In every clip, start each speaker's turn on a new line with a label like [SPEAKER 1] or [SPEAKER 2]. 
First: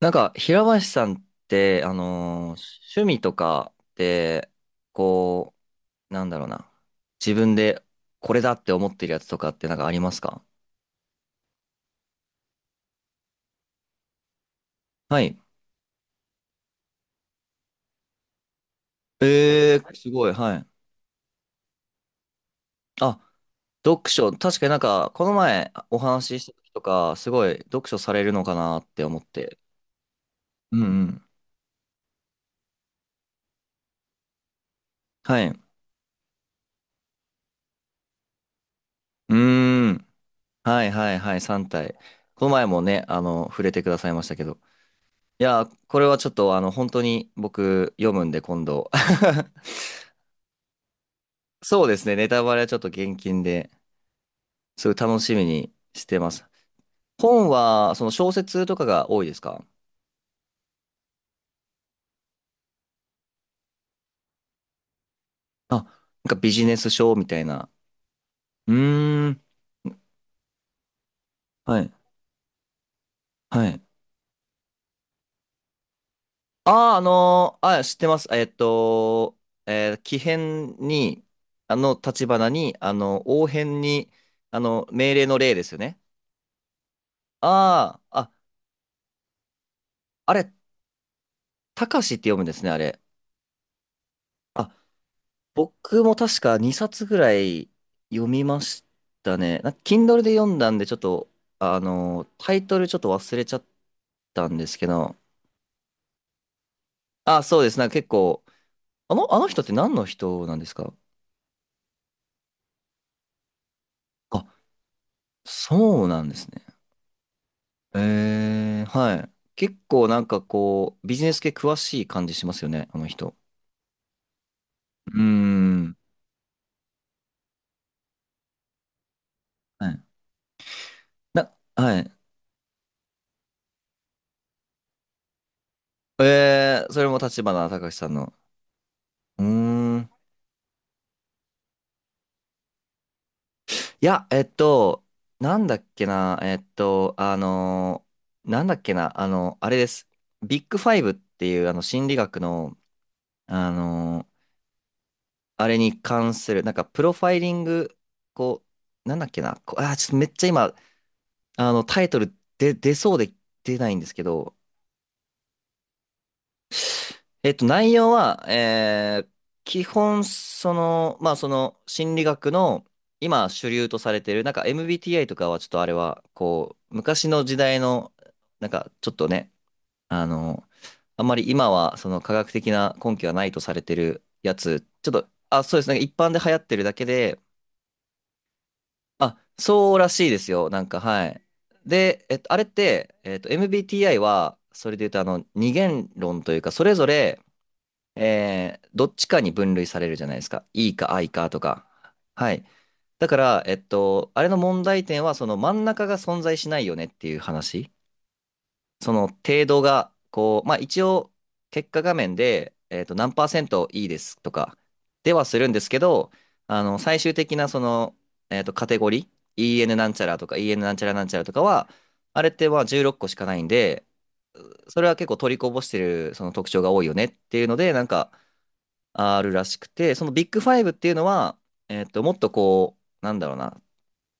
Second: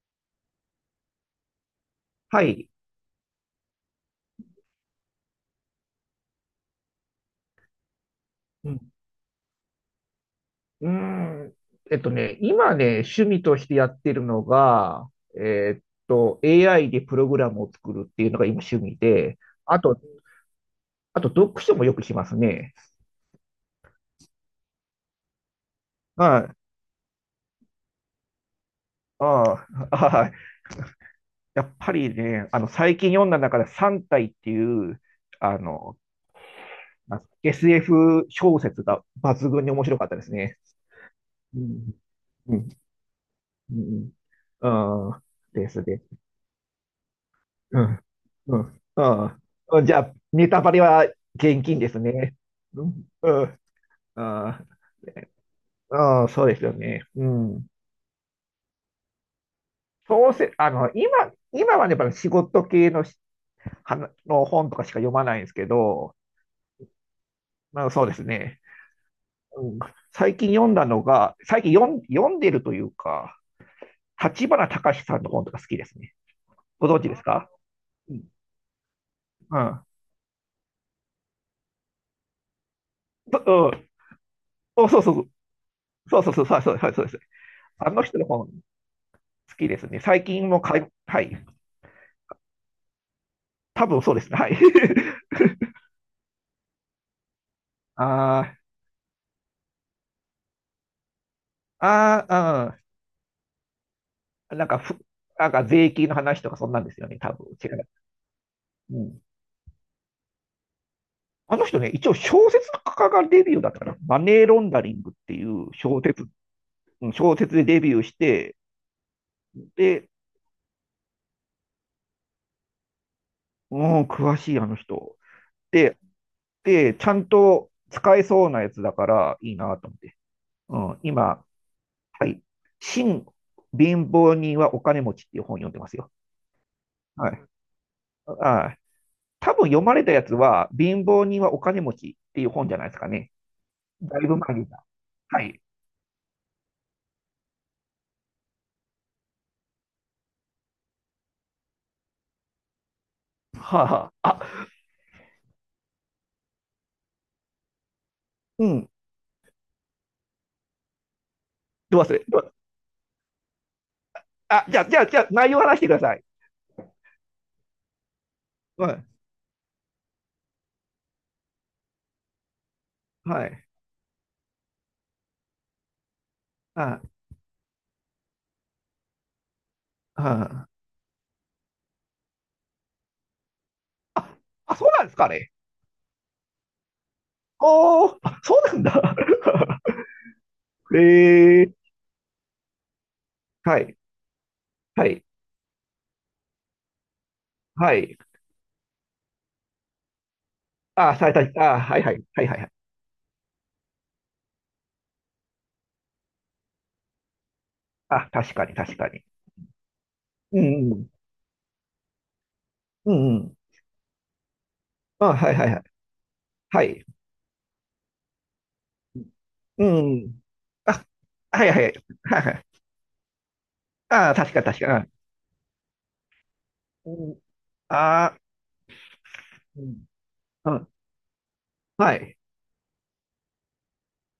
[SPEAKER 1] なんか、平林さんって、
[SPEAKER 2] はい。
[SPEAKER 1] 趣味とかって、こう、なんだろうな。自分でこれだっ
[SPEAKER 2] う
[SPEAKER 1] て思
[SPEAKER 2] ん。
[SPEAKER 1] ってるやつとかってなんかありますか？
[SPEAKER 2] うーん。今ね、趣味としてやってるのが、
[SPEAKER 1] はい。
[SPEAKER 2] えーっAI でプログラムを作るっていうのが今趣味で、
[SPEAKER 1] え
[SPEAKER 2] あ
[SPEAKER 1] ー、
[SPEAKER 2] と、
[SPEAKER 1] すごい、はい。
[SPEAKER 2] あと読書もよくしますね。
[SPEAKER 1] あ、読書、確かになんか、この前お話
[SPEAKER 2] は
[SPEAKER 1] しし
[SPEAKER 2] い。
[SPEAKER 1] た時とか、すごい読書されるのかなって思って。
[SPEAKER 2] ああ、はい。
[SPEAKER 1] うんうん。
[SPEAKER 2] やっぱりね、最近読んだ中で三体っていう、
[SPEAKER 1] はい。
[SPEAKER 2] あ
[SPEAKER 1] う
[SPEAKER 2] の、なんすか SF 小説が
[SPEAKER 1] ー
[SPEAKER 2] 抜群に面白
[SPEAKER 1] ん。
[SPEAKER 2] かったですね。
[SPEAKER 1] はいはいはい、
[SPEAKER 2] う
[SPEAKER 1] 3
[SPEAKER 2] ん。
[SPEAKER 1] 体。この
[SPEAKER 2] う
[SPEAKER 1] 前
[SPEAKER 2] ん。
[SPEAKER 1] もね、触れ
[SPEAKER 2] う
[SPEAKER 1] てくださ
[SPEAKER 2] ん。
[SPEAKER 1] いましたけど。
[SPEAKER 2] うん
[SPEAKER 1] い
[SPEAKER 2] で
[SPEAKER 1] や、
[SPEAKER 2] す
[SPEAKER 1] こ
[SPEAKER 2] ね
[SPEAKER 1] れはちょっと本当に
[SPEAKER 2] う
[SPEAKER 1] 僕
[SPEAKER 2] ん。
[SPEAKER 1] 読むんで
[SPEAKER 2] う
[SPEAKER 1] 今
[SPEAKER 2] ん。
[SPEAKER 1] 度。
[SPEAKER 2] ああ。うんじゃあ、ネタバレは厳禁
[SPEAKER 1] そう
[SPEAKER 2] で
[SPEAKER 1] で
[SPEAKER 2] す
[SPEAKER 1] すね、ネ
[SPEAKER 2] ね。
[SPEAKER 1] タバレはちょっ
[SPEAKER 2] う
[SPEAKER 1] と
[SPEAKER 2] ん。
[SPEAKER 1] 厳禁
[SPEAKER 2] うん。
[SPEAKER 1] で、
[SPEAKER 2] あ
[SPEAKER 1] すごい楽しみにして
[SPEAKER 2] あ、うん
[SPEAKER 1] ます。
[SPEAKER 2] そうですよね。う
[SPEAKER 1] 本
[SPEAKER 2] ん。
[SPEAKER 1] は、その小説とかが多いですか？
[SPEAKER 2] そうせ、今はね、やっぱり仕事系のし、はなの本とかしか読まないんですけ
[SPEAKER 1] あ、な
[SPEAKER 2] ど、
[SPEAKER 1] んかビジネス書みたいな。
[SPEAKER 2] まあ、そうですね。
[SPEAKER 1] うーん、
[SPEAKER 2] うん。最近読んだのが、最近
[SPEAKER 1] はい、
[SPEAKER 2] 読ん、読んでるというか、
[SPEAKER 1] はい。
[SPEAKER 2] 立花隆さんの本とか好きですね。ご
[SPEAKER 1] ああ、
[SPEAKER 2] 存知ですか？
[SPEAKER 1] あ、知って
[SPEAKER 2] う
[SPEAKER 1] ま
[SPEAKER 2] ん。
[SPEAKER 1] す。
[SPEAKER 2] うん。
[SPEAKER 1] 木偏に、立花に、
[SPEAKER 2] と
[SPEAKER 1] 応
[SPEAKER 2] う
[SPEAKER 1] 変
[SPEAKER 2] ん、
[SPEAKER 1] に、
[SPEAKER 2] そうそ
[SPEAKER 1] 命令
[SPEAKER 2] う。
[SPEAKER 1] の令ですよね。
[SPEAKER 2] そうそうそう、そうそうそうそうです。あ
[SPEAKER 1] あ
[SPEAKER 2] の
[SPEAKER 1] あ、
[SPEAKER 2] 人の
[SPEAKER 1] あ、
[SPEAKER 2] 本。好きですね。最
[SPEAKER 1] あ
[SPEAKER 2] 近
[SPEAKER 1] れ、
[SPEAKER 2] もかい、はい。
[SPEAKER 1] たかしって読むんですね、あれ。
[SPEAKER 2] 多分そうですね。はい。
[SPEAKER 1] あ、僕も確か2冊ぐらい読
[SPEAKER 2] あ
[SPEAKER 1] みましたね。なんか Kindle で読んだんで、ちょっと、
[SPEAKER 2] ー、
[SPEAKER 1] タイト
[SPEAKER 2] あ
[SPEAKER 1] ルちょっと忘れちゃった
[SPEAKER 2] ー、う
[SPEAKER 1] ん
[SPEAKER 2] ん。な
[SPEAKER 1] で
[SPEAKER 2] ん
[SPEAKER 1] す
[SPEAKER 2] か
[SPEAKER 1] け
[SPEAKER 2] ふ、
[SPEAKER 1] ど、
[SPEAKER 2] なんか税金の話とかそんなんですよね。多
[SPEAKER 1] あ、
[SPEAKER 2] 分
[SPEAKER 1] そう
[SPEAKER 2] 違
[SPEAKER 1] です。なん
[SPEAKER 2] う。
[SPEAKER 1] か結構、
[SPEAKER 2] うん。
[SPEAKER 1] あの人って何の人なんですか？
[SPEAKER 2] あの人ね、一応小説家がデビューだったかな。マネー
[SPEAKER 1] あ、
[SPEAKER 2] ロンダリングっていう小
[SPEAKER 1] そうな
[SPEAKER 2] 説、
[SPEAKER 1] んですね。
[SPEAKER 2] うん小説でデビューして、
[SPEAKER 1] えー、はい。結構
[SPEAKER 2] で、
[SPEAKER 1] なんかこう、ビジネス系詳しい感じしますよね、あの人。
[SPEAKER 2] うん、詳しいあの人。
[SPEAKER 1] うーん。
[SPEAKER 2] で、で、ちゃんと使えそうなやつだからいいな
[SPEAKER 1] は
[SPEAKER 2] と思っ
[SPEAKER 1] い。
[SPEAKER 2] て。うん、今、
[SPEAKER 1] はい。
[SPEAKER 2] はい。新貧乏人はお金持ちっていう本読んでますよ。
[SPEAKER 1] えー、それも
[SPEAKER 2] は
[SPEAKER 1] 立
[SPEAKER 2] い。
[SPEAKER 1] 花隆さんの。
[SPEAKER 2] はい。
[SPEAKER 1] うー
[SPEAKER 2] 多分読まれ
[SPEAKER 1] ん。
[SPEAKER 2] たやつは、貧乏人はお金持ちっていう本じゃないですかね。
[SPEAKER 1] い
[SPEAKER 2] だ
[SPEAKER 1] や、
[SPEAKER 2] いぶ前に。は
[SPEAKER 1] な
[SPEAKER 2] い。
[SPEAKER 1] んだっけな、なんだっけな、あれです。ビッグファイブっていう、心理学の、あ
[SPEAKER 2] は
[SPEAKER 1] の
[SPEAKER 2] あ、
[SPEAKER 1] ー
[SPEAKER 2] あ、
[SPEAKER 1] あれに関する、なんか、プロファイリング、こ
[SPEAKER 2] うん。
[SPEAKER 1] う、なんだっけな、ちょっとめっちゃ今、
[SPEAKER 2] ど
[SPEAKER 1] タ
[SPEAKER 2] う
[SPEAKER 1] イ
[SPEAKER 2] 忘
[SPEAKER 1] ト
[SPEAKER 2] れ。
[SPEAKER 1] ル
[SPEAKER 2] どう
[SPEAKER 1] で、出そうで出ないんですけど、
[SPEAKER 2] あ、じゃあ、じゃあ、じゃあ、内容話してください。
[SPEAKER 1] 内容は、
[SPEAKER 2] はい。
[SPEAKER 1] 基本、その、まあ、その、心理学の、
[SPEAKER 2] は
[SPEAKER 1] 今、
[SPEAKER 2] い。
[SPEAKER 1] 主流とされてる、なんか MBTI とかは、ちょっとあれは、こう、
[SPEAKER 2] あ、
[SPEAKER 1] 昔の時代の、なんか、ちょっとね、あの、
[SPEAKER 2] あ、
[SPEAKER 1] あんまり今は、その、科学的な根拠はないとされてるや
[SPEAKER 2] あ
[SPEAKER 1] つ、
[SPEAKER 2] そうなん
[SPEAKER 1] ちょ
[SPEAKER 2] で
[SPEAKER 1] っ
[SPEAKER 2] す
[SPEAKER 1] と、
[SPEAKER 2] かね。
[SPEAKER 1] あ、そうですね、一般で流行ってるだけで、
[SPEAKER 2] おー、あそうなんだ。
[SPEAKER 1] あ、そうらしいですよ、なん か、はい。
[SPEAKER 2] えー、
[SPEAKER 1] で、あれって、
[SPEAKER 2] はい、
[SPEAKER 1] MBTI は、それ
[SPEAKER 2] は
[SPEAKER 1] で言うと、
[SPEAKER 2] い、
[SPEAKER 1] 二元論というか、それぞれ、
[SPEAKER 2] はい。
[SPEAKER 1] どっちかに分類されるじゃないですか。E か
[SPEAKER 2] あ、
[SPEAKER 1] I
[SPEAKER 2] さ
[SPEAKER 1] か
[SPEAKER 2] れ
[SPEAKER 1] と
[SPEAKER 2] た、あ、
[SPEAKER 1] か。
[SPEAKER 2] はいはい、はい
[SPEAKER 1] は
[SPEAKER 2] はいは
[SPEAKER 1] い。
[SPEAKER 2] い。
[SPEAKER 1] だから、あれの問題点は、その真ん中が存在しないよねっていう話。
[SPEAKER 2] あ、確かに、確か
[SPEAKER 1] そ
[SPEAKER 2] に。
[SPEAKER 1] の程度が、
[SPEAKER 2] う
[SPEAKER 1] こう、まあ
[SPEAKER 2] ん、う
[SPEAKER 1] 一
[SPEAKER 2] ん、
[SPEAKER 1] 応、結果画面で、
[SPEAKER 2] うん、
[SPEAKER 1] 何
[SPEAKER 2] う
[SPEAKER 1] パー
[SPEAKER 2] ん。
[SPEAKER 1] セント E ですとか、で
[SPEAKER 2] あ、
[SPEAKER 1] は
[SPEAKER 2] はい
[SPEAKER 1] す
[SPEAKER 2] は
[SPEAKER 1] るん
[SPEAKER 2] いは
[SPEAKER 1] で
[SPEAKER 2] い。
[SPEAKER 1] すけど、
[SPEAKER 2] はい。
[SPEAKER 1] 最終的なその、カテゴリー、
[SPEAKER 2] う
[SPEAKER 1] EN なん
[SPEAKER 2] んう
[SPEAKER 1] ちゃら
[SPEAKER 2] ん。
[SPEAKER 1] とか EN なんち
[SPEAKER 2] あ、
[SPEAKER 1] ゃらなんちゃらとか
[SPEAKER 2] はいはい、
[SPEAKER 1] は、
[SPEAKER 2] は
[SPEAKER 1] あ
[SPEAKER 2] い
[SPEAKER 1] れ
[SPEAKER 2] は
[SPEAKER 1] っ
[SPEAKER 2] い。
[SPEAKER 1] てまあ16個しかないんで、
[SPEAKER 2] あ、確かに、確か
[SPEAKER 1] それは
[SPEAKER 2] に。
[SPEAKER 1] 結構取りこぼしてるその特徴が多い
[SPEAKER 2] う
[SPEAKER 1] よねっ
[SPEAKER 2] ん
[SPEAKER 1] ていうので、なんか、
[SPEAKER 2] あ
[SPEAKER 1] あるらし
[SPEAKER 2] ー、う
[SPEAKER 1] く
[SPEAKER 2] ん
[SPEAKER 1] て、そのビッグファイ
[SPEAKER 2] あ、
[SPEAKER 1] ブっていうのは、
[SPEAKER 2] は
[SPEAKER 1] も
[SPEAKER 2] い。
[SPEAKER 1] っとこう、なんだろうな、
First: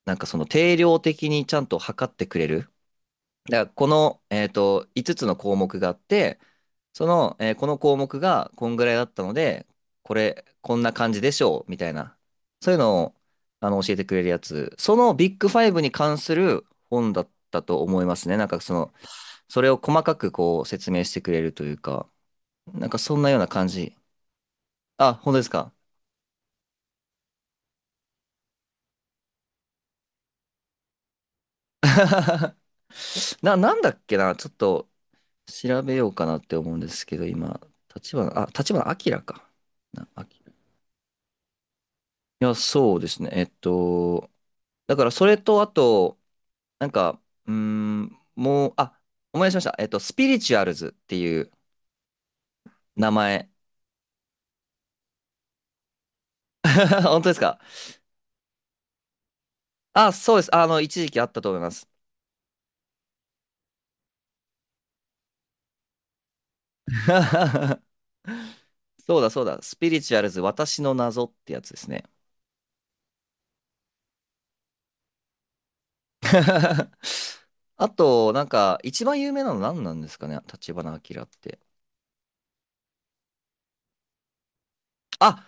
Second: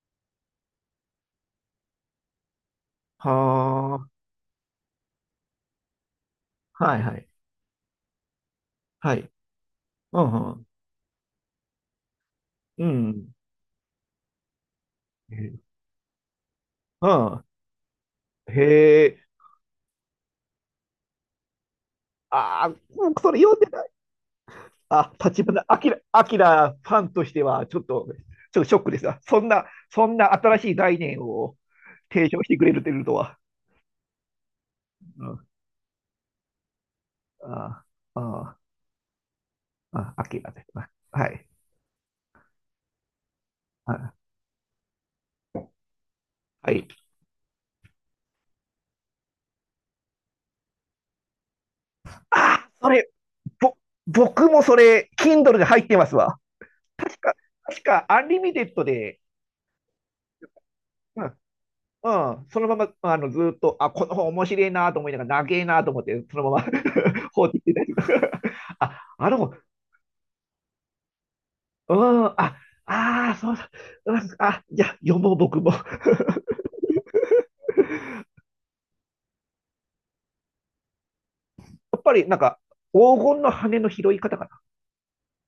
[SPEAKER 1] なんかその定量的にちゃんと測ってくれる。
[SPEAKER 2] は
[SPEAKER 1] だからこ
[SPEAKER 2] あ、
[SPEAKER 1] の、5つつの項目があって、
[SPEAKER 2] はい
[SPEAKER 1] そ
[SPEAKER 2] はい。
[SPEAKER 1] の、この項目がこんぐらいだっ
[SPEAKER 2] は
[SPEAKER 1] た
[SPEAKER 2] い。
[SPEAKER 1] ので、こ
[SPEAKER 2] う
[SPEAKER 1] れ、
[SPEAKER 2] んうん。
[SPEAKER 1] こんな感じでしょう、みたいな。そういう
[SPEAKER 2] う
[SPEAKER 1] のを、
[SPEAKER 2] ん。
[SPEAKER 1] 教えてくれるやつ。そのビッグファ
[SPEAKER 2] え
[SPEAKER 1] イブに関する
[SPEAKER 2] う
[SPEAKER 1] 本だっ
[SPEAKER 2] ん。
[SPEAKER 1] たと思いますね。なんかその、
[SPEAKER 2] へえ。
[SPEAKER 1] それを細かくこう説明してくれるというか、
[SPEAKER 2] ああ、
[SPEAKER 1] なんかそ
[SPEAKER 2] 僕
[SPEAKER 1] んな
[SPEAKER 2] そ
[SPEAKER 1] よう
[SPEAKER 2] れ
[SPEAKER 1] な
[SPEAKER 2] 読んで
[SPEAKER 1] 感
[SPEAKER 2] ない。
[SPEAKER 1] じ。
[SPEAKER 2] あ、
[SPEAKER 1] あ、本当で
[SPEAKER 2] 立
[SPEAKER 1] す
[SPEAKER 2] 花、
[SPEAKER 1] か。
[SPEAKER 2] あきら、あきらファンとしては、ちょっと、ショックですわ。そんな、そんな新しい概念を提唱し てくれるというとは。
[SPEAKER 1] なんだっけな、ちょっと
[SPEAKER 2] うん。
[SPEAKER 1] 調べようかなって思うんですけど、今、あ、
[SPEAKER 2] あああ
[SPEAKER 1] 立花明か。
[SPEAKER 2] ああ
[SPEAKER 1] 明。
[SPEAKER 2] あ
[SPEAKER 1] い
[SPEAKER 2] きらです。あはい。
[SPEAKER 1] や、そうですね。
[SPEAKER 2] あ
[SPEAKER 1] だからそれと、あと、
[SPEAKER 2] はい。
[SPEAKER 1] なんか、うーん、もう、あ、思い出しました。スピリチュアルズっていう
[SPEAKER 2] ああそ
[SPEAKER 1] 名
[SPEAKER 2] れ、
[SPEAKER 1] 前。
[SPEAKER 2] ぼ、僕もそれ、Kindle で入ってますわ。確
[SPEAKER 1] 本当で
[SPEAKER 2] か、
[SPEAKER 1] すか？
[SPEAKER 2] 確か、アンリミテッドで、
[SPEAKER 1] あ、そうです。一時期あ
[SPEAKER 2] うん、
[SPEAKER 1] ったと思います。
[SPEAKER 2] うん、そのまま、あの、ずーっと、あ、この本面白いなと思いながら、長えなと思って、そのまま 放置してたりとか あ、
[SPEAKER 1] そうだ、
[SPEAKER 2] あの
[SPEAKER 1] そう
[SPEAKER 2] 本、
[SPEAKER 1] だ。スピリチュアルズ、私の謎ってやつです
[SPEAKER 2] う
[SPEAKER 1] ね。
[SPEAKER 2] ん、あ、ああ、そうだ、うん、あ、じゃあ読もう、僕も や
[SPEAKER 1] あと、なんか、一番有名なの何なんですかね、立花明って。
[SPEAKER 2] っぱり、なんか、黄金の羽の拾い方か
[SPEAKER 1] あ、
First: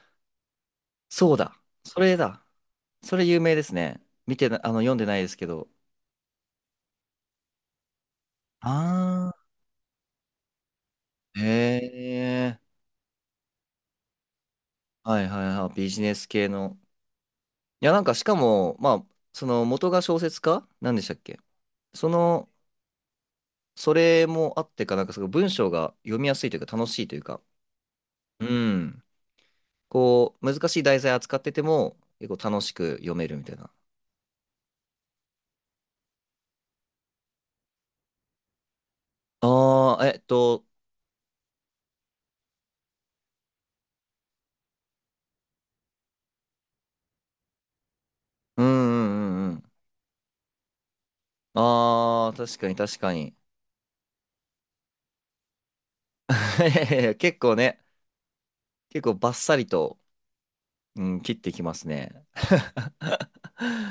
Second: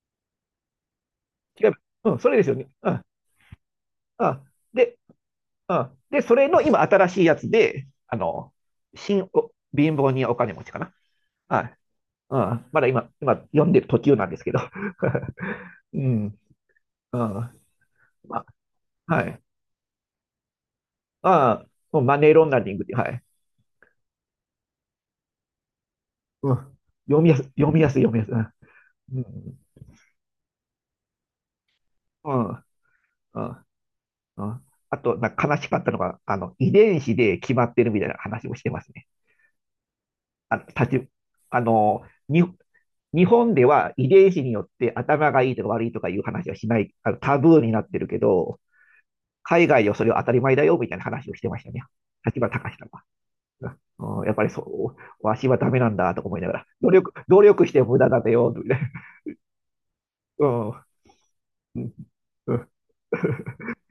[SPEAKER 1] そうだ。
[SPEAKER 2] な。違う。
[SPEAKER 1] そ
[SPEAKER 2] う
[SPEAKER 1] れ
[SPEAKER 2] ん、それで
[SPEAKER 1] だ。
[SPEAKER 2] すよね。うん、
[SPEAKER 1] それ有名ですね。
[SPEAKER 2] う
[SPEAKER 1] 見
[SPEAKER 2] ん。
[SPEAKER 1] てな、あの、読ん
[SPEAKER 2] で、
[SPEAKER 1] でないですけど。
[SPEAKER 2] うん。で、それの今、新しいやつで、あの、新
[SPEAKER 1] あ
[SPEAKER 2] お、貧乏人お金持ちかな。
[SPEAKER 1] あ。
[SPEAKER 2] はい。
[SPEAKER 1] へ
[SPEAKER 2] う
[SPEAKER 1] え。
[SPEAKER 2] ん。まだ今、読んでる途中なんですけど。
[SPEAKER 1] はいはいはい。ビ
[SPEAKER 2] う
[SPEAKER 1] ジネ
[SPEAKER 2] ん。
[SPEAKER 1] ス
[SPEAKER 2] うん。
[SPEAKER 1] 系の。
[SPEAKER 2] ま
[SPEAKER 1] いや、なんか、しか
[SPEAKER 2] あ、
[SPEAKER 1] も、まあ、
[SPEAKER 2] はい。
[SPEAKER 1] その、元が小説家なんでしたっけ？
[SPEAKER 2] ああ、
[SPEAKER 1] そ
[SPEAKER 2] マネーロ
[SPEAKER 1] の、
[SPEAKER 2] ンダリングって、はい。
[SPEAKER 1] それもあってか、なんか、すごい文章が読みやすい
[SPEAKER 2] う
[SPEAKER 1] と
[SPEAKER 2] ん。
[SPEAKER 1] いうか、楽しいというか。
[SPEAKER 2] 読みやすい、読みやす
[SPEAKER 1] うん。
[SPEAKER 2] い。うん。
[SPEAKER 1] こう、難しい題材扱ってても、
[SPEAKER 2] う
[SPEAKER 1] 結
[SPEAKER 2] ん。
[SPEAKER 1] 構
[SPEAKER 2] う
[SPEAKER 1] 楽
[SPEAKER 2] ん。
[SPEAKER 1] しく読める
[SPEAKER 2] う
[SPEAKER 1] みたい
[SPEAKER 2] ん
[SPEAKER 1] な。
[SPEAKER 2] うんあと、なんか悲しかったのが、あの、遺伝子で決まってるみたいな話もしてますね。
[SPEAKER 1] ああ、
[SPEAKER 2] あの、たち、あの、に、日本では遺伝子によって頭がいいとか悪いとかいう話はしない、あの、タブーになってるけど、
[SPEAKER 1] うんうんうんう
[SPEAKER 2] 海
[SPEAKER 1] ん。
[SPEAKER 2] 外ではそれは当たり前だよみたいな話をしてましたね。
[SPEAKER 1] ああ、
[SPEAKER 2] 立花
[SPEAKER 1] 確かに
[SPEAKER 2] 隆さん
[SPEAKER 1] 確
[SPEAKER 2] は。
[SPEAKER 1] かに。
[SPEAKER 2] うん、うんやっぱりそう、わしはダメなんだとか思いながら、
[SPEAKER 1] いやいや結
[SPEAKER 2] 努
[SPEAKER 1] 構
[SPEAKER 2] 力し
[SPEAKER 1] ね、
[SPEAKER 2] て無駄だよ、みたいな。
[SPEAKER 1] 結構バッサリと、うん、切ってきま
[SPEAKER 2] うん。
[SPEAKER 1] すね。
[SPEAKER 2] っ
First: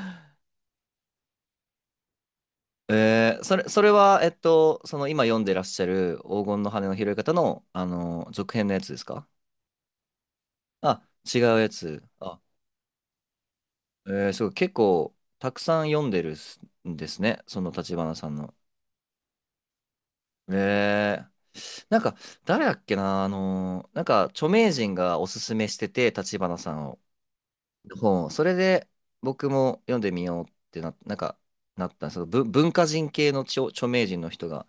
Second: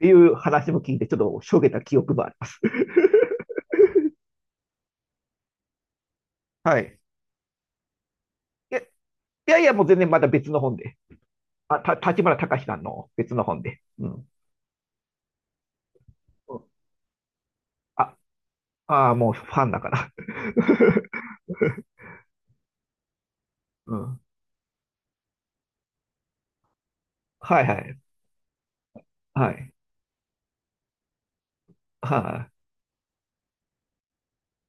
[SPEAKER 2] ていう 話も聞いて、ちょっとしょげた記憶もあります。
[SPEAKER 1] えー、それは、その今読んでらっしゃる黄金の
[SPEAKER 2] は
[SPEAKER 1] 羽の
[SPEAKER 2] い。
[SPEAKER 1] 拾い方の、続編の
[SPEAKER 2] い
[SPEAKER 1] や
[SPEAKER 2] や、い
[SPEAKER 1] つですか？
[SPEAKER 2] やいや、もう全然まだ別の本で。
[SPEAKER 1] あ、違うやつ。
[SPEAKER 2] 立花
[SPEAKER 1] あ、
[SPEAKER 2] 隆さんの別の本で。うん。
[SPEAKER 1] えー、すごい、結構、たくさん読んでるすんですね、その立花
[SPEAKER 2] あ、
[SPEAKER 1] さんの。
[SPEAKER 2] ああもうファンだから。
[SPEAKER 1] え ー、なんか、誰だっけな、
[SPEAKER 2] う
[SPEAKER 1] なん
[SPEAKER 2] ん。
[SPEAKER 1] か、著名人がおすすめしてて、立花さんを。
[SPEAKER 2] はいはい。
[SPEAKER 1] 本を、それで僕
[SPEAKER 2] はい。
[SPEAKER 1] も読んでみようってな、なんか、なったんですぶ
[SPEAKER 2] はい。
[SPEAKER 1] 文化人系の著名人の人が、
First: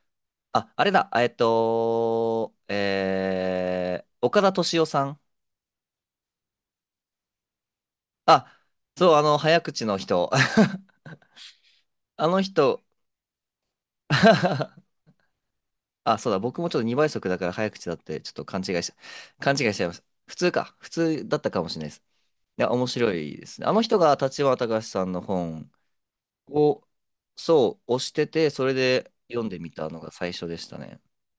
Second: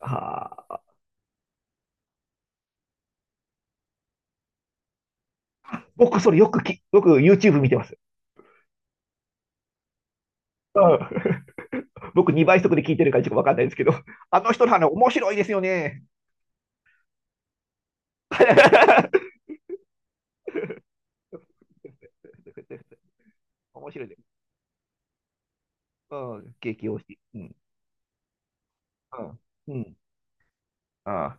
[SPEAKER 2] は
[SPEAKER 1] あ、
[SPEAKER 2] あ。
[SPEAKER 1] あれだ、岡田敏夫さん。
[SPEAKER 2] 僕、それよくき、よく YouTube 見てます。
[SPEAKER 1] あ、そう、早口の人。
[SPEAKER 2] う ん。
[SPEAKER 1] あ
[SPEAKER 2] 僕、
[SPEAKER 1] の
[SPEAKER 2] 2倍速
[SPEAKER 1] 人、
[SPEAKER 2] で聞いてるからちょっとわかんないですけど、あの人の話 面白いですよね。
[SPEAKER 1] あ、そうだ、僕もちょっと2倍速だから早口だって、ちょっと勘違いしちゃいました。普通か、普通だったかもしれないです。いや、面白いですね。あの
[SPEAKER 2] 面
[SPEAKER 1] 人
[SPEAKER 2] 白い
[SPEAKER 1] が
[SPEAKER 2] です。
[SPEAKER 1] 立花隆さんの本
[SPEAKER 2] うん。
[SPEAKER 1] を、
[SPEAKER 2] 激推し。うん。
[SPEAKER 1] そう、押してて、それで
[SPEAKER 2] うん。
[SPEAKER 1] 読んでみ
[SPEAKER 2] う
[SPEAKER 1] た
[SPEAKER 2] ん。
[SPEAKER 1] のが最初でしたね。
[SPEAKER 2] ああ。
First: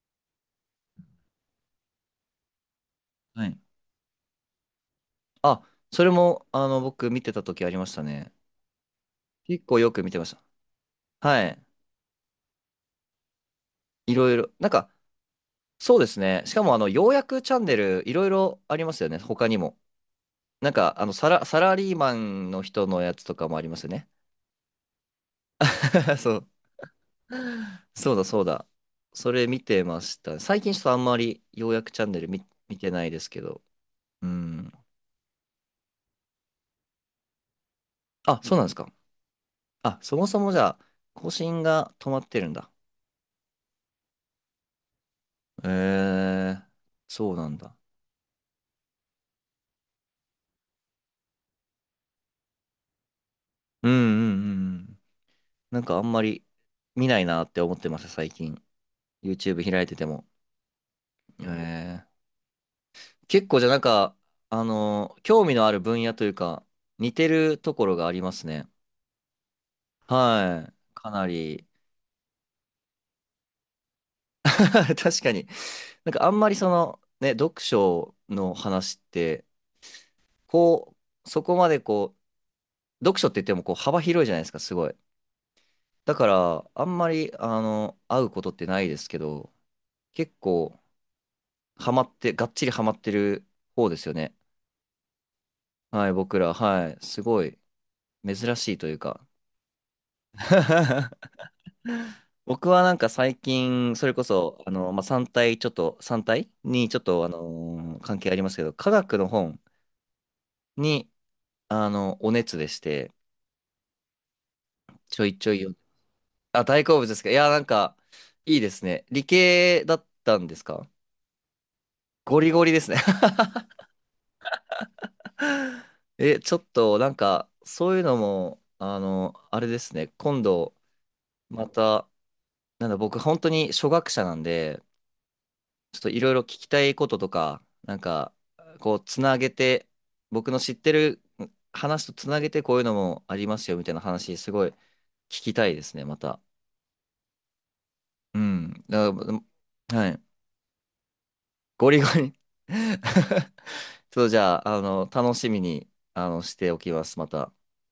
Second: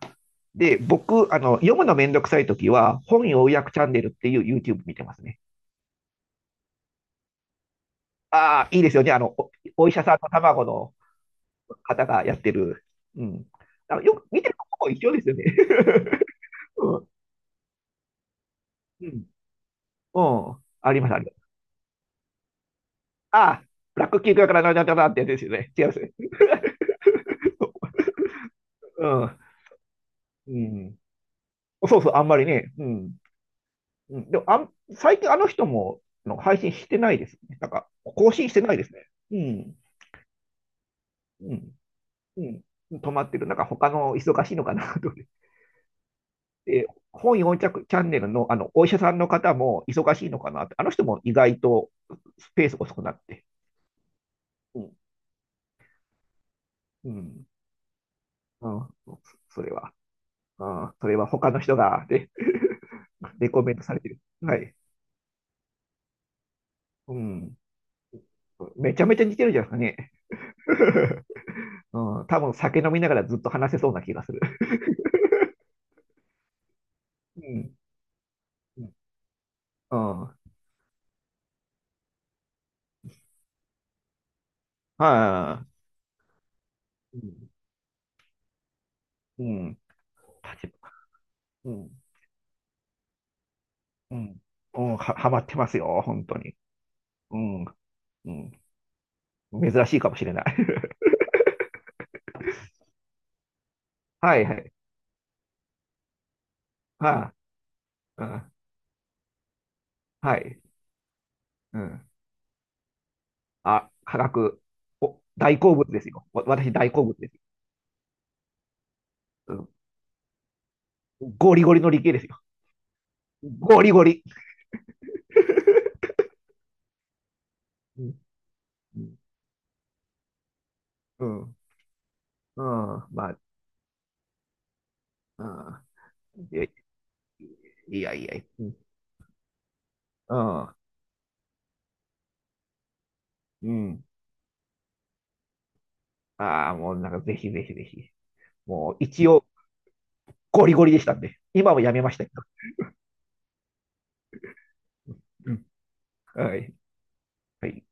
[SPEAKER 2] で、僕、あの、読むのめんどくさいときは、本
[SPEAKER 1] は
[SPEAKER 2] 要
[SPEAKER 1] い。
[SPEAKER 2] 約チャンネルっていう YouTube 見てますね。
[SPEAKER 1] あ、それも、僕見てた時ありましたね。
[SPEAKER 2] ああ、いいですよね。
[SPEAKER 1] 結構
[SPEAKER 2] お
[SPEAKER 1] よ
[SPEAKER 2] 医
[SPEAKER 1] く
[SPEAKER 2] 者
[SPEAKER 1] 見
[SPEAKER 2] さ
[SPEAKER 1] て
[SPEAKER 2] ん
[SPEAKER 1] ま
[SPEAKER 2] と
[SPEAKER 1] した。
[SPEAKER 2] 卵の
[SPEAKER 1] はい。
[SPEAKER 2] 方がやってる。うん。あの、
[SPEAKER 1] い
[SPEAKER 2] よく
[SPEAKER 1] ろい
[SPEAKER 2] 見て
[SPEAKER 1] ろ。
[SPEAKER 2] ると
[SPEAKER 1] なん
[SPEAKER 2] こも
[SPEAKER 1] か、
[SPEAKER 2] 一緒ですよね。
[SPEAKER 1] そうですね。しかも、
[SPEAKER 2] う
[SPEAKER 1] よ
[SPEAKER 2] ん。
[SPEAKER 1] うやくチャンネル、いろいろあります
[SPEAKER 2] う
[SPEAKER 1] よね。
[SPEAKER 2] ん。
[SPEAKER 1] 他にも。
[SPEAKER 2] うん。
[SPEAKER 1] なん
[SPEAKER 2] あ
[SPEAKER 1] か、
[SPEAKER 2] ります、あります。
[SPEAKER 1] サラリーマンの人のやつとか
[SPEAKER 2] あ
[SPEAKER 1] もあ
[SPEAKER 2] あ、
[SPEAKER 1] りますよ
[SPEAKER 2] ブラ
[SPEAKER 1] ね。
[SPEAKER 2] ック企業からなんだかなってやつですよね。違いますね。
[SPEAKER 1] そう。そうだ、そうだ。それ見 てました。
[SPEAKER 2] うん。
[SPEAKER 1] 最近ちょっと
[SPEAKER 2] う
[SPEAKER 1] あ
[SPEAKER 2] ん。
[SPEAKER 1] んまり、ようやく
[SPEAKER 2] そ
[SPEAKER 1] チ
[SPEAKER 2] う
[SPEAKER 1] ャ
[SPEAKER 2] そ
[SPEAKER 1] ン
[SPEAKER 2] う、
[SPEAKER 1] ネ
[SPEAKER 2] あん
[SPEAKER 1] ル
[SPEAKER 2] まりね。
[SPEAKER 1] 見
[SPEAKER 2] う
[SPEAKER 1] てない
[SPEAKER 2] ん。
[SPEAKER 1] ですけど。
[SPEAKER 2] う
[SPEAKER 1] う
[SPEAKER 2] ん。でも、あ
[SPEAKER 1] ん。
[SPEAKER 2] ん、最近あの人も、の配信してないですね。なんか、更
[SPEAKER 1] あ、
[SPEAKER 2] 新し
[SPEAKER 1] そう
[SPEAKER 2] て
[SPEAKER 1] なんで
[SPEAKER 2] な
[SPEAKER 1] す
[SPEAKER 2] いで
[SPEAKER 1] か。
[SPEAKER 2] すね。うん。
[SPEAKER 1] あ、そもそもじゃあ、更
[SPEAKER 2] う
[SPEAKER 1] 新
[SPEAKER 2] ん。
[SPEAKER 1] が止まって
[SPEAKER 2] う
[SPEAKER 1] るんだ。
[SPEAKER 2] ん、止まってる。なんか他の忙しいのかなと思って。
[SPEAKER 1] えー、
[SPEAKER 2] で
[SPEAKER 1] そう
[SPEAKER 2] 本
[SPEAKER 1] なん
[SPEAKER 2] 4
[SPEAKER 1] だ。
[SPEAKER 2] 着チャンネルの、あのお医者さんの方も忙しいのかなって、あの人も意外とスペース遅くなって、
[SPEAKER 1] うんうんうんう
[SPEAKER 2] うん
[SPEAKER 1] ん。なんかあんまり見
[SPEAKER 2] う
[SPEAKER 1] ないな
[SPEAKER 2] ん
[SPEAKER 1] って思ってます最近。
[SPEAKER 2] うんそ
[SPEAKER 1] YouTube
[SPEAKER 2] れ
[SPEAKER 1] 開い
[SPEAKER 2] は、
[SPEAKER 1] てても。
[SPEAKER 2] うん、それは
[SPEAKER 1] え
[SPEAKER 2] 他の人が、
[SPEAKER 1] ー、
[SPEAKER 2] ね、
[SPEAKER 1] 結
[SPEAKER 2] レ
[SPEAKER 1] 構
[SPEAKER 2] コ
[SPEAKER 1] じゃあ
[SPEAKER 2] メン
[SPEAKER 1] なん
[SPEAKER 2] トされて
[SPEAKER 1] か、
[SPEAKER 2] る。はい、
[SPEAKER 1] 興味のある分野というか、似
[SPEAKER 2] う
[SPEAKER 1] て
[SPEAKER 2] ん、
[SPEAKER 1] るところがありますね。
[SPEAKER 2] めちゃめちゃ似てるじゃないですかね。
[SPEAKER 1] はい。かなり。
[SPEAKER 2] うん、多分酒飲みながらずっと話せそうな気がする。
[SPEAKER 1] 確かに。なんかあんまりその、ね、
[SPEAKER 2] う
[SPEAKER 1] 読
[SPEAKER 2] ん、
[SPEAKER 1] 書の
[SPEAKER 2] うん
[SPEAKER 1] 話って、
[SPEAKER 2] うん、はい、
[SPEAKER 1] こう、そこまでこう、読書って言ってもこう幅広いじゃないですか、すごい。
[SPEAKER 2] あ
[SPEAKER 1] だから、あんま
[SPEAKER 2] う
[SPEAKER 1] り、
[SPEAKER 2] ん、
[SPEAKER 1] 会うことってないですけ
[SPEAKER 2] う
[SPEAKER 1] ど、
[SPEAKER 2] ん、
[SPEAKER 1] 結構、
[SPEAKER 2] う
[SPEAKER 1] ハ
[SPEAKER 2] ん
[SPEAKER 1] マって、がっちりハマってる方ですよ
[SPEAKER 2] う
[SPEAKER 1] ね。
[SPEAKER 2] ん。うん、はまってますよ、
[SPEAKER 1] はい、
[SPEAKER 2] 本当
[SPEAKER 1] 僕ら、
[SPEAKER 2] に。
[SPEAKER 1] はい、す
[SPEAKER 2] う
[SPEAKER 1] ごい、
[SPEAKER 2] ん。
[SPEAKER 1] 珍
[SPEAKER 2] う
[SPEAKER 1] しいというか。
[SPEAKER 2] ん。珍しいかもしれない。
[SPEAKER 1] 僕はなんか最近、それこ
[SPEAKER 2] はいは
[SPEAKER 1] そ、
[SPEAKER 2] い。
[SPEAKER 1] まあ、3体、ちょっと、3体に、ちょっと、
[SPEAKER 2] は
[SPEAKER 1] 関
[SPEAKER 2] あ、う
[SPEAKER 1] 係ありま
[SPEAKER 2] ん。
[SPEAKER 1] すけど、科学の本
[SPEAKER 2] はい。
[SPEAKER 1] に、
[SPEAKER 2] うん。
[SPEAKER 1] お熱でして、
[SPEAKER 2] あ、化学。
[SPEAKER 1] ち
[SPEAKER 2] お、
[SPEAKER 1] ょいちょい
[SPEAKER 2] 大
[SPEAKER 1] 読ん
[SPEAKER 2] 好
[SPEAKER 1] で、
[SPEAKER 2] 物ですよ。
[SPEAKER 1] あ、
[SPEAKER 2] 私
[SPEAKER 1] 大
[SPEAKER 2] 大
[SPEAKER 1] 好
[SPEAKER 2] 好
[SPEAKER 1] 物で
[SPEAKER 2] 物
[SPEAKER 1] す
[SPEAKER 2] で
[SPEAKER 1] か。い
[SPEAKER 2] す。
[SPEAKER 1] や、なんか、いいですね。理
[SPEAKER 2] うん。
[SPEAKER 1] 系だったんですか？
[SPEAKER 2] ゴリゴリの理系です
[SPEAKER 1] ゴ
[SPEAKER 2] よ。
[SPEAKER 1] リゴリですね。
[SPEAKER 2] ゴリゴリ。
[SPEAKER 1] え、ちょっとなんか、そういう
[SPEAKER 2] うん。
[SPEAKER 1] のも、
[SPEAKER 2] うん。
[SPEAKER 1] あれですね、今度、
[SPEAKER 2] うん。
[SPEAKER 1] また、
[SPEAKER 2] うん
[SPEAKER 1] なんだ、僕、
[SPEAKER 2] まあ、
[SPEAKER 1] 本当に初学者なんで、
[SPEAKER 2] うん。
[SPEAKER 1] ちょっといろいろ聞
[SPEAKER 2] い
[SPEAKER 1] き
[SPEAKER 2] や
[SPEAKER 1] たいこととか、なん
[SPEAKER 2] いやい
[SPEAKER 1] か、
[SPEAKER 2] や。うん。
[SPEAKER 1] こう、つなげて、
[SPEAKER 2] う
[SPEAKER 1] 僕の知
[SPEAKER 2] ん。
[SPEAKER 1] ってる話とつなげて、こういうのもあります
[SPEAKER 2] う
[SPEAKER 1] よ、みたいな
[SPEAKER 2] ん
[SPEAKER 1] 話、すごい聞きたいですね、また。
[SPEAKER 2] ああ、もうなんかぜひぜひぜひ。
[SPEAKER 1] うん。
[SPEAKER 2] もう
[SPEAKER 1] だか
[SPEAKER 2] 一応
[SPEAKER 1] らはい。
[SPEAKER 2] ゴリゴリでしたんで。今も
[SPEAKER 1] ゴ
[SPEAKER 2] や
[SPEAKER 1] リ
[SPEAKER 2] め
[SPEAKER 1] ゴ
[SPEAKER 2] ましたけ
[SPEAKER 1] リ
[SPEAKER 2] ど。
[SPEAKER 1] そう、じゃあ、楽し
[SPEAKER 2] う
[SPEAKER 1] み
[SPEAKER 2] ん。
[SPEAKER 1] に、し
[SPEAKER 2] は
[SPEAKER 1] て
[SPEAKER 2] い。
[SPEAKER 1] おきます、また。
[SPEAKER 2] はい。